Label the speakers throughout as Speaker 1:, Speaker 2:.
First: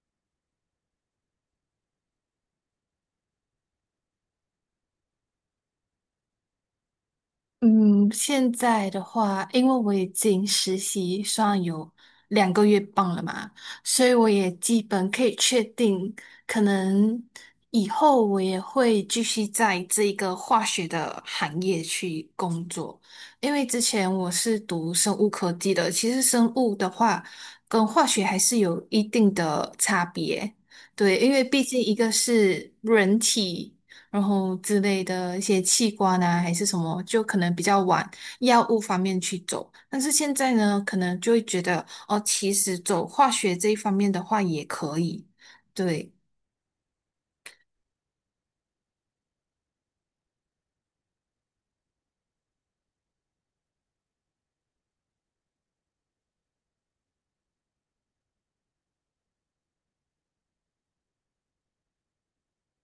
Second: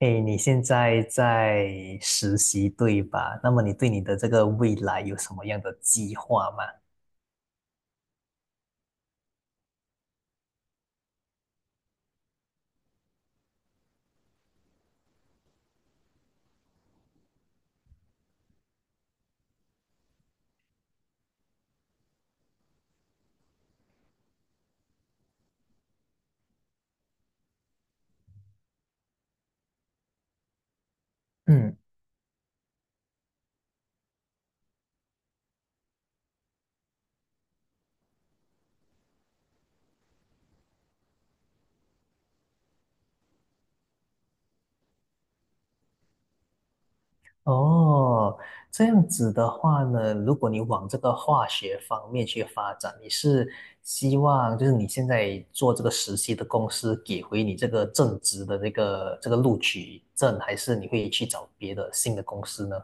Speaker 1: 诶，你现在在实习对吧？那么你对你的这个未来有什么样的计划吗？
Speaker 2: 嗯，现在的话，因为我已经实习算有2个月半了嘛，所以我也基本可以确定，可能以后我也会继续在这个化学的行业去工作。因为之前我是读生物科技的，其实生物的话跟化学还是有一定的差别。对，因为毕
Speaker 1: 嗯。
Speaker 2: 竟一个是人体。然后之类的一些器官啊，还是什么，就可能比较往药物方面去走。但是现在呢，可能就会觉得哦，其实走化学这一方面的话也可以。对，
Speaker 1: 哦，这样子的话呢，如果你往这个化学方面去发展，你是希望就是你现在做这个实习的公司给回你这个正职的这个录取证，还是你会去找别的新的公司呢？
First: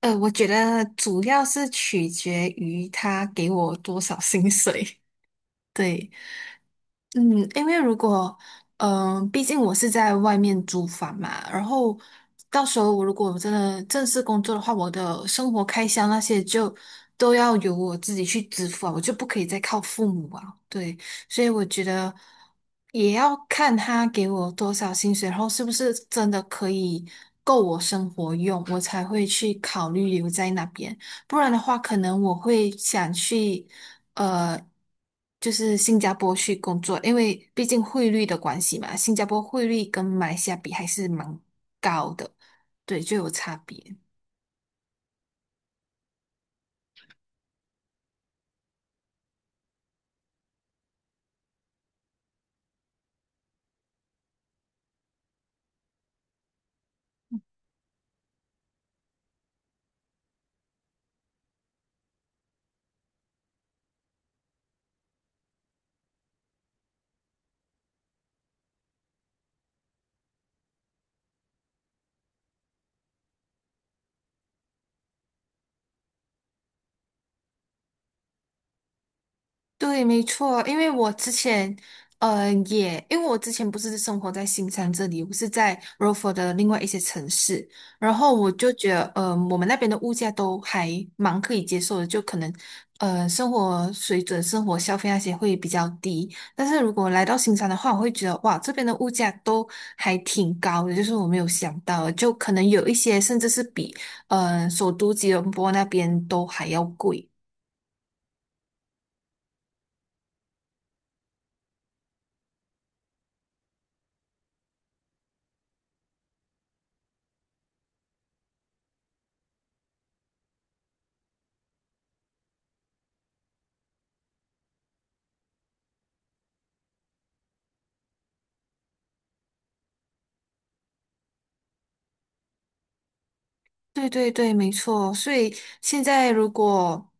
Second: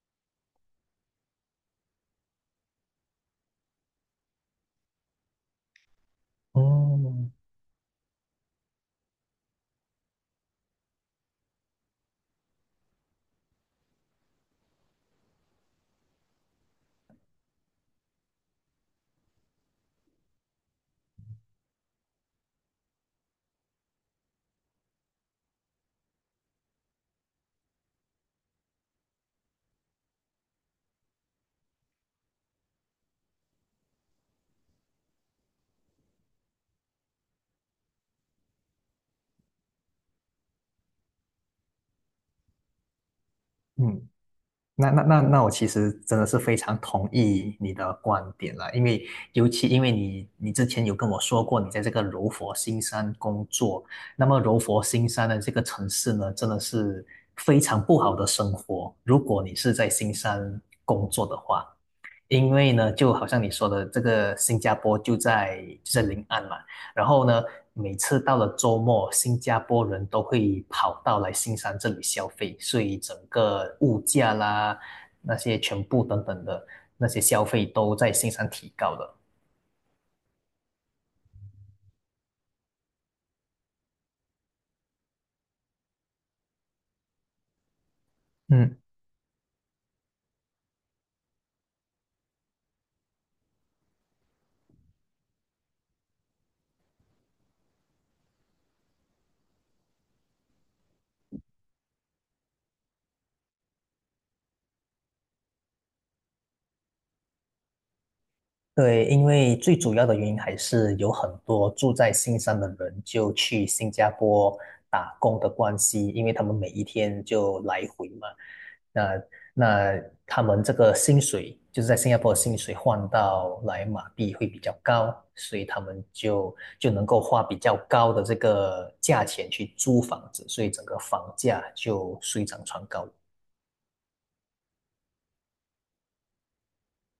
Speaker 2: 我觉得主要是取决于他给我多少薪水。对，
Speaker 1: 嗯。
Speaker 2: 嗯，因为如果，毕竟我是在外面租房嘛，然后到时候我如果真的正式工作的话，我的生活开销那些就都要由我自己去支付啊，我就不可以再靠父母啊。对，所以我觉得也要看他给我多少薪水，然后是不是真的可以够我生活用，我才会去考虑留在那边。不然的话，可能我会想去，呃，就是新加坡去工作，因为毕竟汇率的关系嘛，新加坡汇率跟马来西亚比还是蛮高的，对，就有差别。
Speaker 1: 嗯。那我其实真的是非常同意你的观点啦，因为尤其因为你之前有跟我说过你在这个柔佛新山工作，那么柔佛新山的这个城市呢，真的是非常不好的生活，如果你是在新山工作的话。因为呢，就好像你说的，这个新加坡就在临岸嘛，然后呢，每次到了周末，新加坡人都会跑到来新山这里消费，所以整个物价啦，那些全部等等的那些消费都在新山提高的。
Speaker 2: 对，没错，因为我之前，也因为我之前不是生活在新山这里，我是在 r o f o r 的另外一些城市，然后我就
Speaker 1: 嗯，
Speaker 2: 觉得，我们那边的物价都还蛮可以接受的，就可能，生活水准、生活消费那些会比较低。但是如果来到新山的话，我会觉得，哇，这边的物价都还挺高的，就是我没有想到的就可能有一些甚至是比，首都吉隆坡那边都还要贵。
Speaker 1: 对，因为最主要的原因还是有很多住在新山的人就去新加坡打工的关系，因为他们每一天就来回嘛，那那他们这个薪水就是在新加坡的薪水换到来马币会比较高，所以他们就能够花比较高的这个价钱去租房子，所以整个房价就水涨船高。
Speaker 2: 对对对，没错。所以现在如果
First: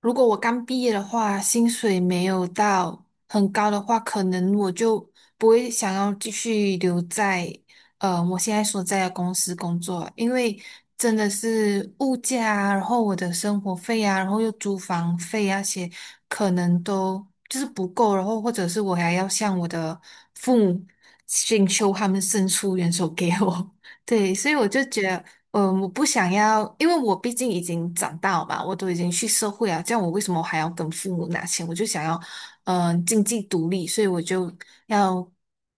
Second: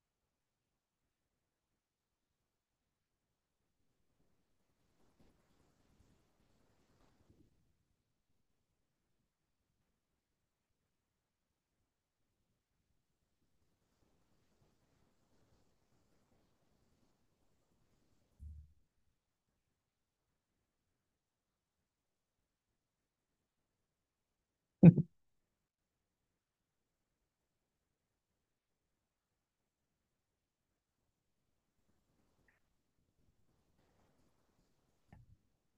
Speaker 2: 我刚毕业的话，薪水没有到很高的话，可能我就不会想要继续留在我现在所在的公司工作，因为真的是物价啊，然后我的生活费啊，然后又租房费啊，些可能都就是不够，然后或者是我还要向我的父母请求他们伸出援手给我。对，所以我就觉得，我不想要，因为我毕竟已经长大了吧，我都已经去社会啊，这样我为什么还要跟父母拿钱？我就想要，经济独立，所以我就要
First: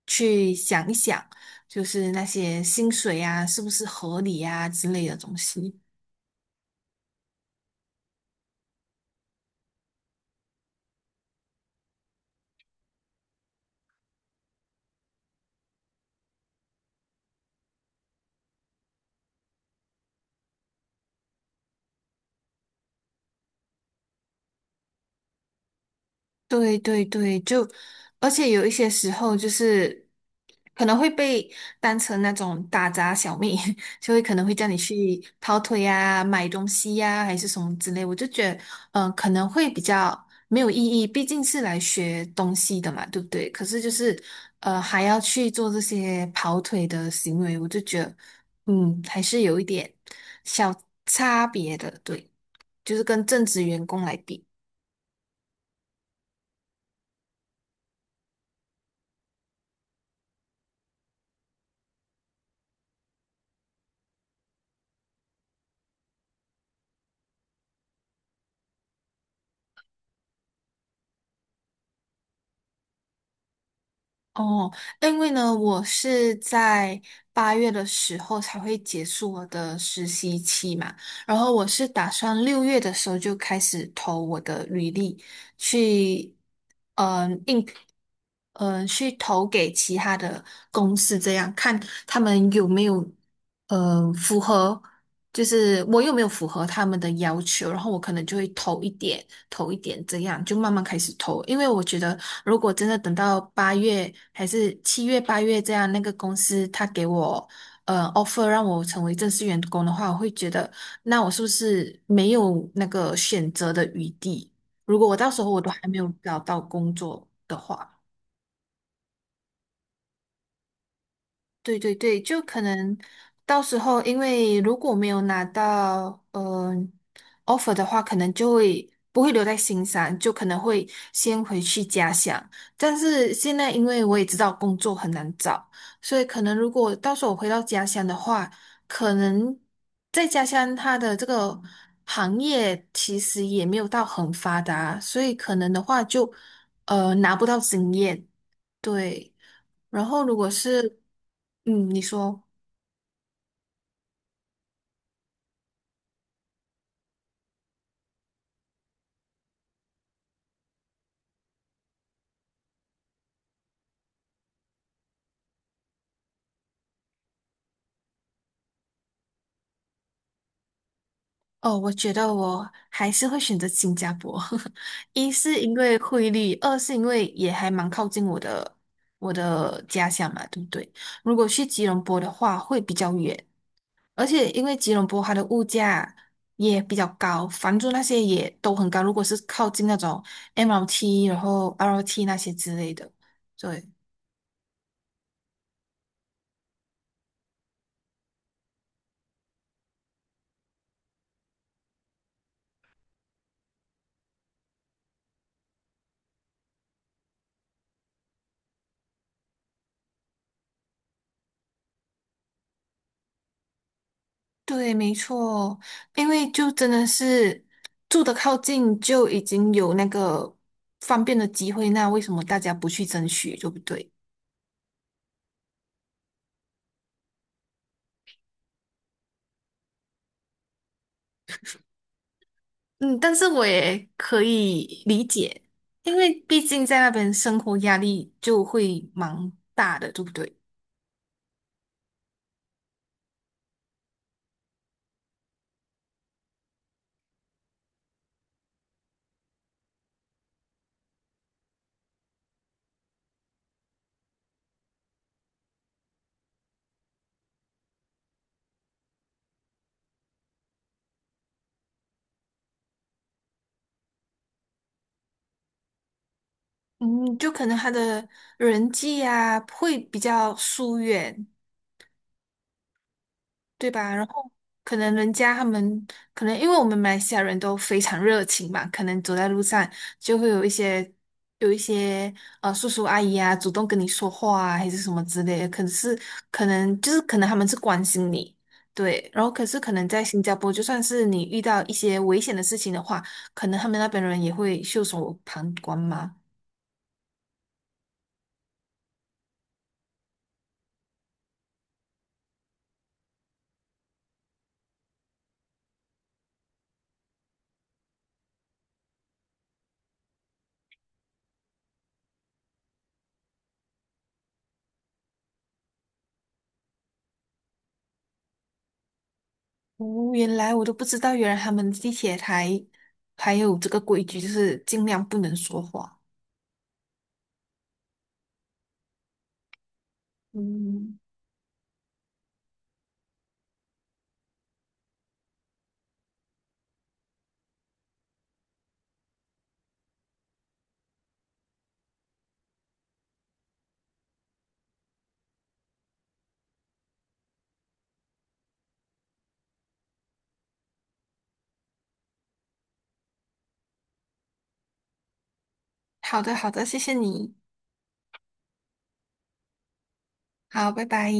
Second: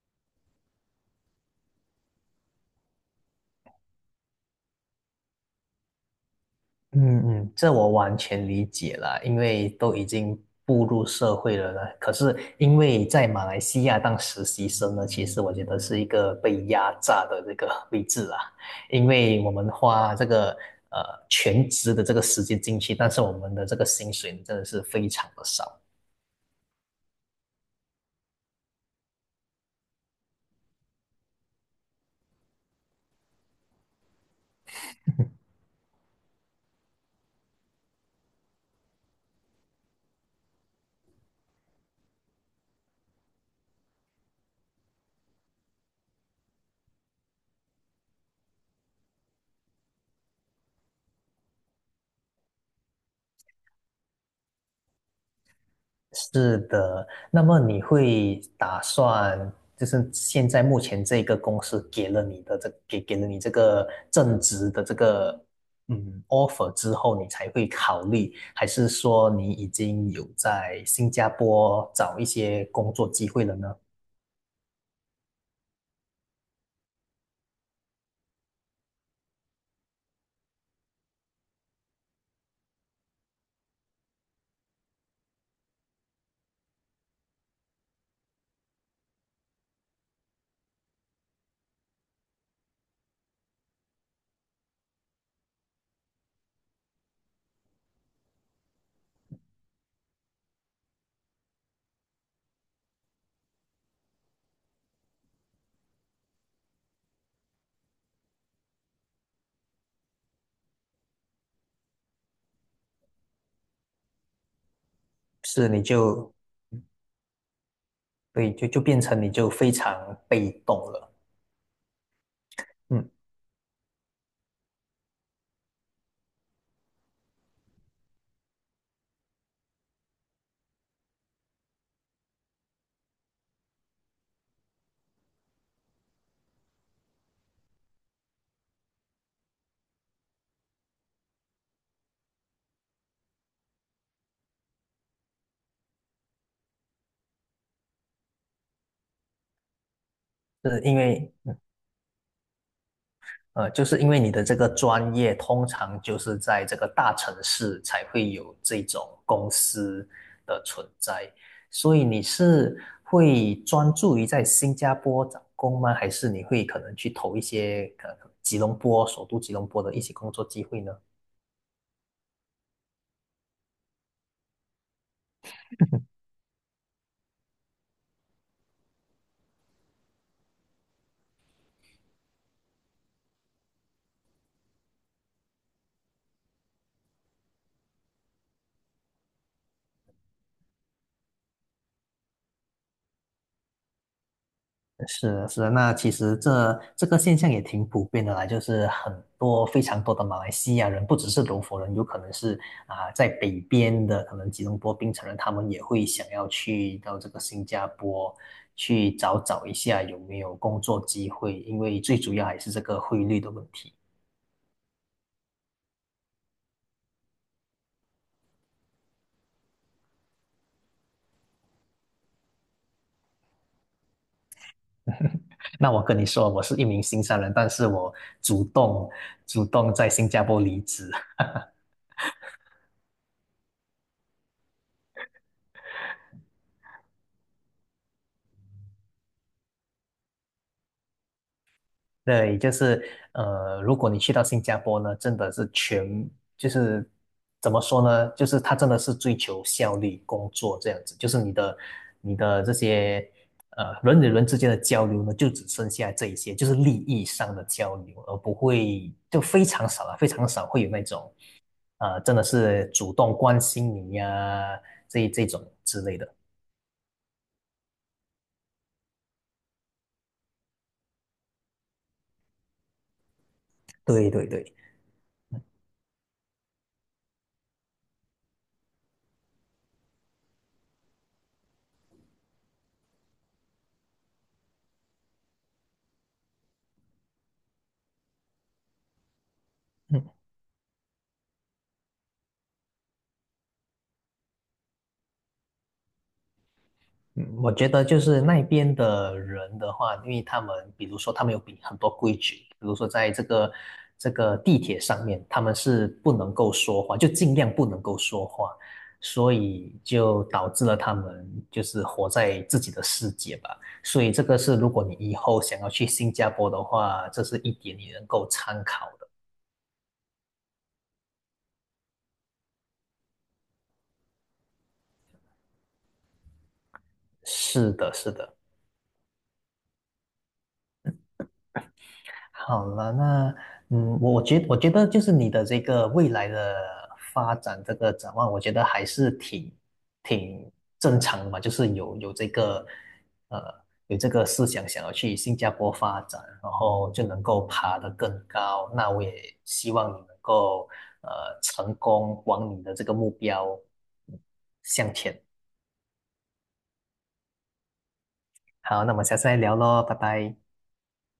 Speaker 2: 去想一想，就是那些薪水啊，是不是合理啊之类的东西。
Speaker 1: 嗯嗯，这我完全理解了，因为都已经步入社会了呢。可是因为在马来西亚当实习生呢，其实我觉得是一个被压榨的这个 位置啊，因为我们花这个呃全职的这个时间进去，但是我们的这个薪水真的是非常的少。
Speaker 2: 对对对，就而且有一些时候就是可能会被当成那种打杂小妹，就会可能会叫你去跑腿呀、买东西呀、还是什么之类。我就觉得，可能会比较没有意义，毕竟是来学东西的嘛，对不对？可是就是还要去做这些跑腿的行为，我就觉得，还是有一点小差别的，对，就是跟正职员工来比。
Speaker 1: 是的，那么你会打算，就是现在目前这个公司给了你的这给给了你这个正职的这个嗯 offer 之后，你才会考虑，还是说你已经有在新加坡找一些工作机会了呢？
Speaker 2: 哦，因为呢，我是在八月的时候才会结束我的实习期嘛，然后我是打算6月的时候就开始投我的履历去，嗯，应，去投给其他的公司，这样看他们有没有，符合。就是我又没有符合他们的要求，然后我可能就会投一点,这样就慢慢开始投。因为我觉得，如果真的等到八月还是7月、八月这样，那个公司他给我offer 让我成为正式员工的话，我会觉得，那我是不是没有那个选择的余地？如果我到时候我
Speaker 1: 是，
Speaker 2: 都
Speaker 1: 你
Speaker 2: 还没有
Speaker 1: 就
Speaker 2: 找到工作的话。
Speaker 1: 对，就变成你就非常被动了。
Speaker 2: 对对对，就可能
Speaker 1: 嗯，
Speaker 2: 到时候，因为如果没有拿到offer 的话，可能就会不会留在新上，就可能会先回去家乡。但是现在，因为我也知道工作很难找，所以可能如果到时候我回到家乡的话，可能在家乡它的这个行业其实也没有到很发达，所以可能的话就拿不到经验，对。然后如果
Speaker 1: 是因
Speaker 2: 是，
Speaker 1: 为
Speaker 2: 你说，
Speaker 1: 呃，就是因为你的这个专业，通常就是在这个大城市才会有这种公司的存在，所以你是会专注于在新加坡找工吗？还是你会可能去投一些呃吉隆坡首都吉隆坡的一些工作机会呢？
Speaker 2: 哦，我觉得我还是会选择新加坡，一是因为汇率，二是因为也还蛮靠近我的家乡嘛，对不对？如果去吉隆坡的话，会比较远，而且因为吉隆坡它的物价也比较高，房租那些也都很高，如果是靠近那种 MRT 然后 LRT 那些之类的，对。
Speaker 1: 是的，是的，那其实这个现象也挺普遍的啦，就是很多非常多的马来西亚人，不只是柔佛人，有可能是啊、在北边的，可能吉隆坡、槟城人，他们也会想要去到这个新加坡去找找一下有没有工作机会，因为最主要还是这个汇率的问题。
Speaker 2: 对，没错，因为就真的是住的靠近，就已经有那个方便的机会，那为什么大家不去争取，对不对？
Speaker 1: 那我跟你说，我是一名新山人，但是我主动主动在新加坡离职。
Speaker 2: 嗯，但是我也可以理解，因为毕竟在那边生活压力就会蛮大的，对不对？
Speaker 1: 对，就是呃，如果你去到新加坡呢，真的是全就是怎么说呢？就是他真的是追求效率工作这样子，就是你的这些呃人与人之间的交流呢，就只剩下这一些，就是利益上的交流，而不会就非常少了，非常少会有那种呃真的是主动关心你呀、这种之类的。
Speaker 2: 嗯，就可能他的人际啊会比较疏远，对吧？然
Speaker 1: 对对
Speaker 2: 后
Speaker 1: 对。
Speaker 2: 可能人家他们可能因为我们马来西亚人都非常热情嘛，可能走在路上就会有一些叔叔阿姨啊主动跟你说话啊，还是什么之类的。可是可能就是可能他们是关心你，对。然后可是可能在新加坡，就算是你遇到一些危险的事情的话，可能他们那边人也会袖手旁观嘛。
Speaker 1: 嗯，我觉得就是那边的人的话，因为他们比如说他们有比很多规矩，比如说在这个地铁上面，他们是不能够说话，就尽量不能够说话，所以就导致了他们就是活在自己的世界吧。所以这个是如果你以后想要去新加坡的话，这是一点你能够参考的。
Speaker 2: 哦，原来我都不知道，原来他们地铁台还有这个规矩，就是尽量不能说话。
Speaker 1: 是的，是的。
Speaker 2: 嗯。
Speaker 1: 好了，那嗯，我觉得就是你的这个未来的发展这个展望，我觉得还是挺正常的嘛，就是有这个呃有这个思想想要去新加坡发展，然后就能够爬得更高。那我也希望你能够呃成功往你的这个目标嗯向前。
Speaker 2: 好的，好的，谢谢你，
Speaker 1: 好，那么下次再聊喽，拜拜。
Speaker 2: 好，拜拜。